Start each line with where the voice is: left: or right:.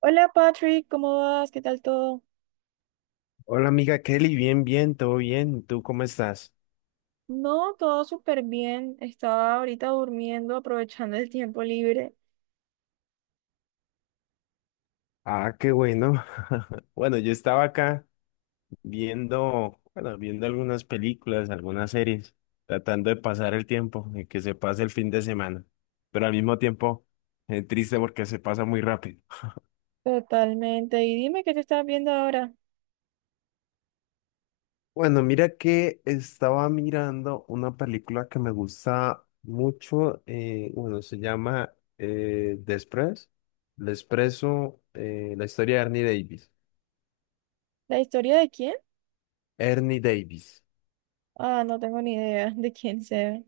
right: Hola Patrick, ¿cómo vas? ¿Qué tal todo?
left: Hola amiga Kelly, bien, todo bien. ¿Tú cómo estás?
right: No, todo súper bien. Estaba ahorita durmiendo, aprovechando el tiempo libre.
left: Ah, qué bueno. Bueno, yo estaba acá viendo algunas películas, algunas series, tratando de pasar el tiempo, y que se pase el fin de semana, pero al mismo tiempo triste porque se pasa muy rápido.
right: Totalmente. Y dime qué te estás viendo ahora.
left: Bueno, mira que estaba mirando una película que me gusta mucho, se llama The Express, The Expreso, la historia de Ernie Davis.
right: ¿La historia de quién?
left: Ernie Davis.
right: Ah, no tengo ni idea de quién sea.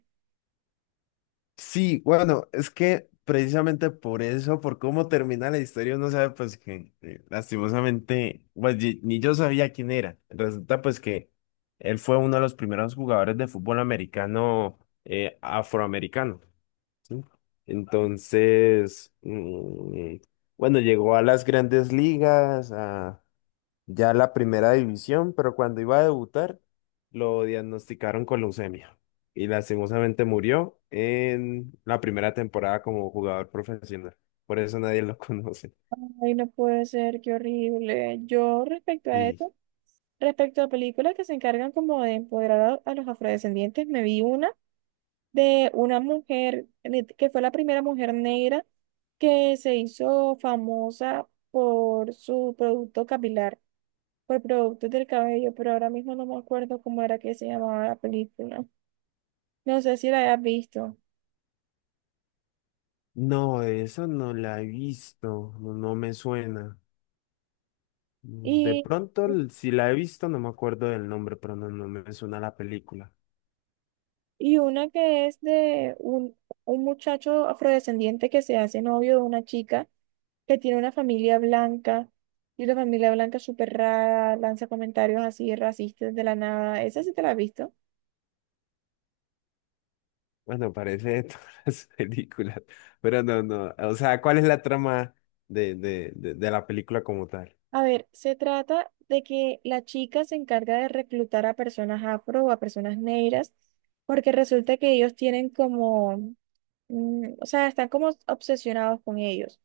left: Sí, bueno, es que precisamente por eso, por cómo termina la historia, uno sabe pues que lastimosamente, pues ni yo sabía quién era. Resulta pues que él fue uno de los primeros jugadores de fútbol americano afroamericano, ¿sí? Entonces, bueno, llegó a las grandes ligas, a ya la primera división, pero cuando iba a debutar lo diagnosticaron con leucemia y lastimosamente murió en la primera temporada como jugador profesional. Por eso nadie lo conoce.
right: Ay, no puede ser, qué horrible. Yo respecto a
left: Sí.
right: esto, respecto a películas que se encargan como de empoderar a los afrodescendientes, me vi una de una mujer que fue la primera mujer negra que se hizo famosa por su producto capilar, por productos del cabello, pero ahora mismo no me acuerdo cómo era que se llamaba la película. No sé si la hayas visto.
left: No, eso no la he visto, no, no me suena. De
right: Y
left: pronto, si la he visto, no me acuerdo del nombre, pero no, no me suena la película.
right: Y una que es de un muchacho afrodescendiente que se hace novio de una chica que tiene una familia blanca y la familia blanca es súper rara, lanza comentarios así racistas de la nada. Esa sí te la has visto.
left: Bueno, parece de todas las películas, pero no, no. O sea, ¿cuál es la trama de la película como tal?
right: A ver, se trata de que la chica se encarga de reclutar a personas afro o a personas negras porque resulta que ellos tienen como, o sea, están como obsesionados con ellos.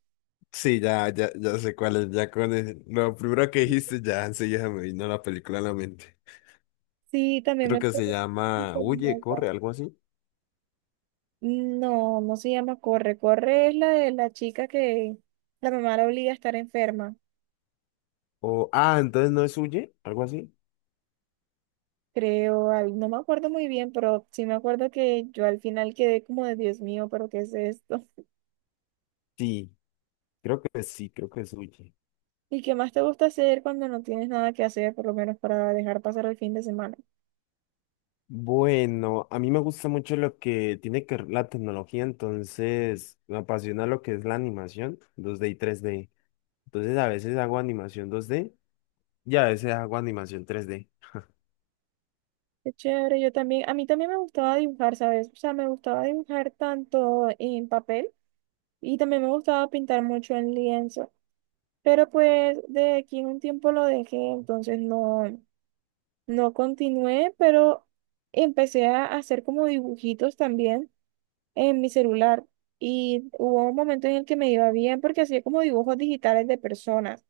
left: Sí, ya sé cuál es, ya con lo primero que dijiste, ya enseguida me vino la película a la mente.
right: Sí, también
left: Creo
right: me...
left: que se llama Huye, corre, algo así.
right: No, no se llama Corre. Corre es la de la chica que la mamá la obliga a estar enferma,
left: O, ah, entonces no es Huye, algo así.
right: creo. No me acuerdo muy bien, pero sí me acuerdo que yo al final quedé como de Dios mío, pero ¿qué es esto?
left: Sí, sí, creo que es Huye.
right: ¿Y qué más te gusta hacer cuando no tienes nada que hacer, por lo menos para dejar pasar el fin de semana?
left: Bueno, a mí me gusta mucho lo que tiene que ver la tecnología, entonces me apasiona lo que es la animación 2D y 3D. Entonces a veces hago animación 2D y a veces hago animación 3D.
right: Qué chévere, yo también, a mí también me gustaba dibujar, ¿sabes? O sea, me gustaba dibujar tanto en papel y también me gustaba pintar mucho en lienzo, pero pues de aquí en un tiempo lo dejé, entonces no. No continué, pero empecé a hacer como dibujitos también en mi celular. Y hubo un momento en el que me iba bien porque hacía como dibujos digitales de personas.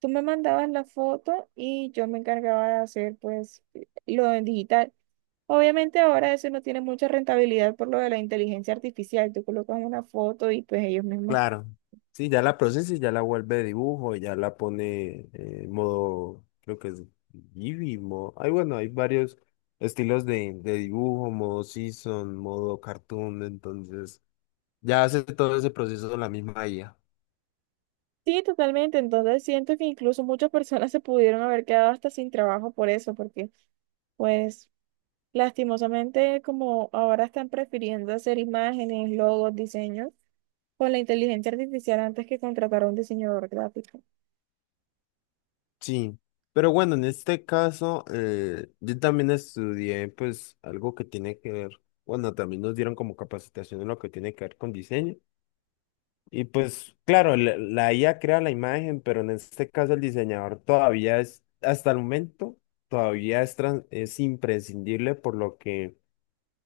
right: Tú me mandabas la foto y yo me encargaba de hacer pues lo en digital. Obviamente ahora eso no tiene mucha rentabilidad por lo de la inteligencia artificial. Tú colocas una foto y pues ellos mismos.
left: Claro. Sí, ya la procesa y ya la vuelve dibujo, y ya la pone en modo, creo que es Eevee, modo, ay, bueno, hay varios estilos de dibujo, modo season, modo cartoon, entonces ya hace todo ese proceso la misma IA.
right: Sí, totalmente. Entonces siento que incluso muchas personas se pudieron haber quedado hasta sin trabajo por eso, porque pues lastimosamente como ahora están prefiriendo hacer imágenes, logos, diseños con la inteligencia artificial antes que contratar a un diseñador gráfico.
left: Sí, pero bueno, en este caso yo también estudié pues algo que tiene que ver, bueno, también nos dieron como capacitación en lo que tiene que ver con diseño. Y pues, claro, la IA crea la imagen, pero en este caso el diseñador todavía es, hasta el momento, todavía es, es imprescindible por lo que,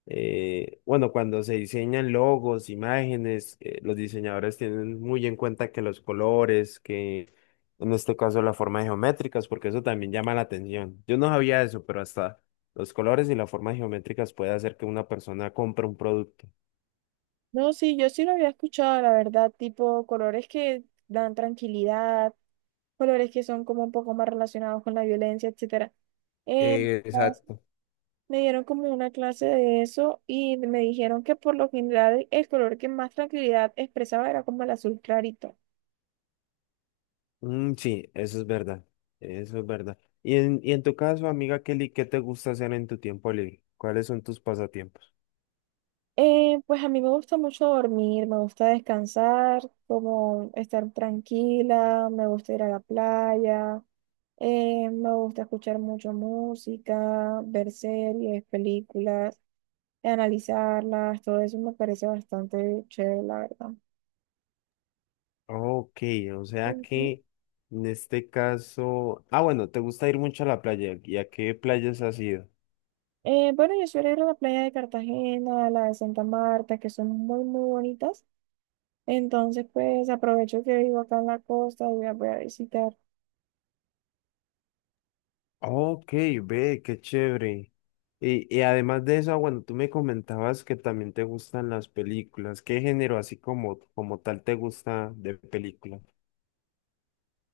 left: bueno, cuando se diseñan logos, imágenes, los diseñadores tienen muy en cuenta que los colores, que en este caso las formas geométricas, porque eso también llama la atención. Yo no sabía eso, pero hasta los colores y las formas geométricas puede hacer que una persona compre un producto.
right: No, sí, yo sí lo había escuchado, la verdad, tipo colores que dan tranquilidad, colores que son como un poco más relacionados con la violencia, etcétera. Eh,
left: Exacto.
right: Me dieron como una clase de eso y me dijeron que por lo general el color que más tranquilidad expresaba era como el azul clarito.
left: Mm, sí, eso es verdad. Eso es verdad. Y en tu caso, amiga Kelly, ¿qué te gusta hacer en tu tiempo libre? ¿Cuáles son tus pasatiempos?
right: Pues a mí me gusta mucho dormir, me gusta descansar, como estar tranquila, me gusta ir a la playa, me gusta escuchar mucho música, ver series, películas, analizarlas, todo eso me parece bastante chévere, la verdad.
left: Ok, o sea
right: Ujú.
left: que en este caso. Ah, bueno, te gusta ir mucho a la playa. ¿Y a qué playas has ido?
right: Bueno, yo suelo ir a la playa de Cartagena, a la de Santa Marta, que son muy, muy bonitas. Entonces, pues aprovecho que vivo acá en la costa y voy voy a visitar.
left: Ok, ve, qué chévere. Y además de eso, ah, bueno, tú me comentabas que también te gustan las películas. ¿Qué género así como, como tal te gusta de película?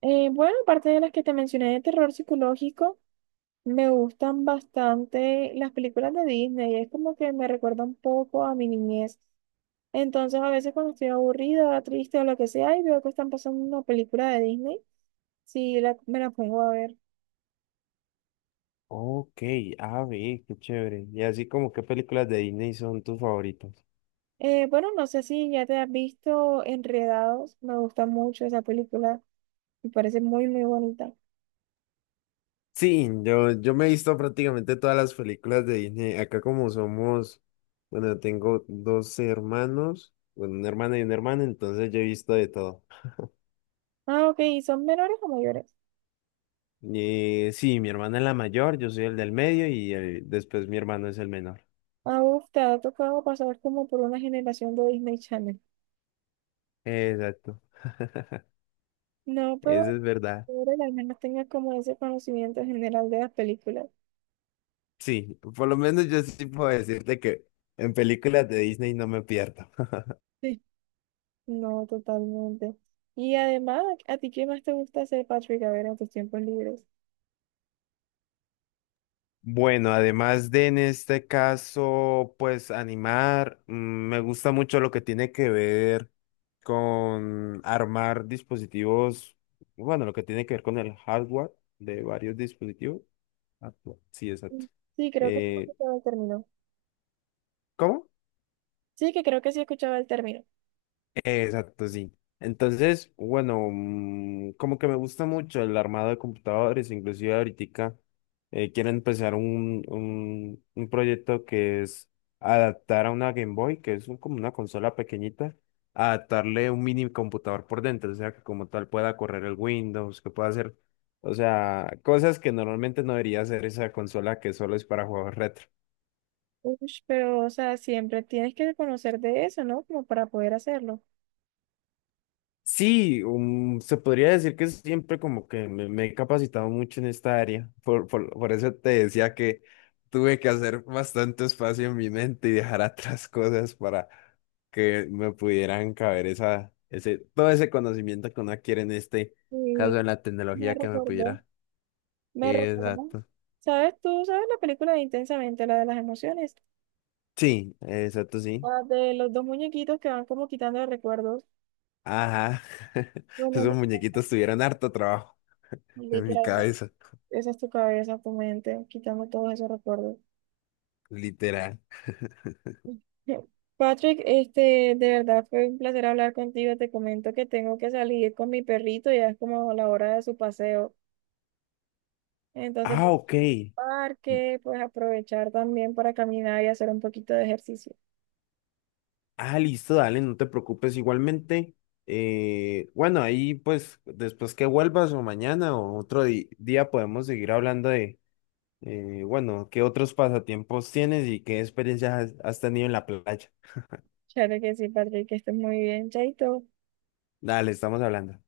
right: Bueno, aparte de las que te mencioné de terror psicológico, me gustan bastante las películas de Disney. Es como que me recuerda un poco a mi niñez. Entonces, a veces cuando estoy aburrida, triste o lo que sea, y veo que están pasando una película de Disney, sí, me la pongo a ver.
left: Ok, a ver, qué chévere. Y así como qué películas de Disney son tus favoritas.
right: Bueno, no sé si ya te has visto Enredados. Me gusta mucho esa película. Me parece muy, muy bonita.
left: Sí, yo me he visto prácticamente todas las películas de Disney. Acá como somos, bueno, tengo dos hermanos, bueno, una hermana y una hermana, entonces yo he visto de todo.
right: Ah, ok. ¿Y son menores o mayores?
left: Y sí, mi hermana es la mayor, yo soy el del medio y después mi hermano es el menor.
right: Ah, uf, te ha tocado pasar como por una generación de Disney Channel.
left: Exacto.
right: No,
left: Eso
right: pero
left: es verdad.
right: ahora al menos tengas como ese conocimiento general de las películas.
left: Sí, por lo menos yo sí puedo decirte que en películas de Disney no me pierdo.
right: Sí. No, totalmente. Y además, ¿a ti qué más te gusta hacer, Patrick? A ver, en tus tiempos libres.
left: Bueno, además de en este caso, pues animar, mm, me gusta mucho lo que tiene que ver con armar dispositivos, bueno, lo que tiene que ver con el hardware de varios dispositivos. Ah, no, sí,
right: Mm.
left: exacto.
right: Sí, creo que sí
left: Eh,
right: he el término.
left: ¿Cómo?
right: Sí, que creo que sí escuchaba el término.
left: Exacto, sí. Entonces, bueno, mm, como que me gusta mucho el armado de computadores, inclusive ahorita quiero empezar un proyecto que es adaptar a una Game Boy, que es como una consola pequeñita, adaptarle un mini computador por dentro, o sea, que como tal pueda correr el Windows, que pueda hacer, o sea, cosas que normalmente no debería hacer esa consola que solo es para juegos retro.
right: Ush, pero, o sea, siempre tienes que conocer de eso, ¿no? Como para poder hacerlo.
left: Sí, se podría decir que siempre como que me he capacitado mucho en esta área. Por eso te decía que tuve que hacer bastante espacio en mi mente y dejar atrás cosas para que me pudieran caber todo ese conocimiento que uno adquiere en este
right: Sí,
left: caso de la
right: me
left: tecnología que me
right: recordó,
left: pudiera.
right: me recordó.
left: Exacto.
right: ¿Sabes tú, sabes la película de Intensamente, la de las emociones?
left: Sí, exacto, sí.
right: La de los dos muñequitos que van como quitando recuerdos.
left: Ajá.
right: Bueno,
left: Esos
right: no,
left: muñequitos tuvieron harto trabajo
right: no,
left: en mi
right: literalmente.
left: cabeza,
right: Esa es tu cabeza, tu mente, quitando todos esos recuerdos.
left: literal.
right: Patrick, este, de verdad fue un placer hablar contigo. Te comento que tengo que salir con mi perrito, ya es como la hora de su paseo. Entonces,
left: Ah, ok.
right: parque, pues aprovechar también para caminar y hacer un poquito de ejercicio.
left: Ah, listo, dale, no te preocupes. Igualmente, bueno, ahí pues después que vuelvas o mañana o otro día podemos seguir hablando de, bueno, qué otros pasatiempos tienes y qué experiencias has tenido en la playa.
right: Claro que sí, Patrick, que estés muy bien, Chaito.
left: Dale, estamos hablando.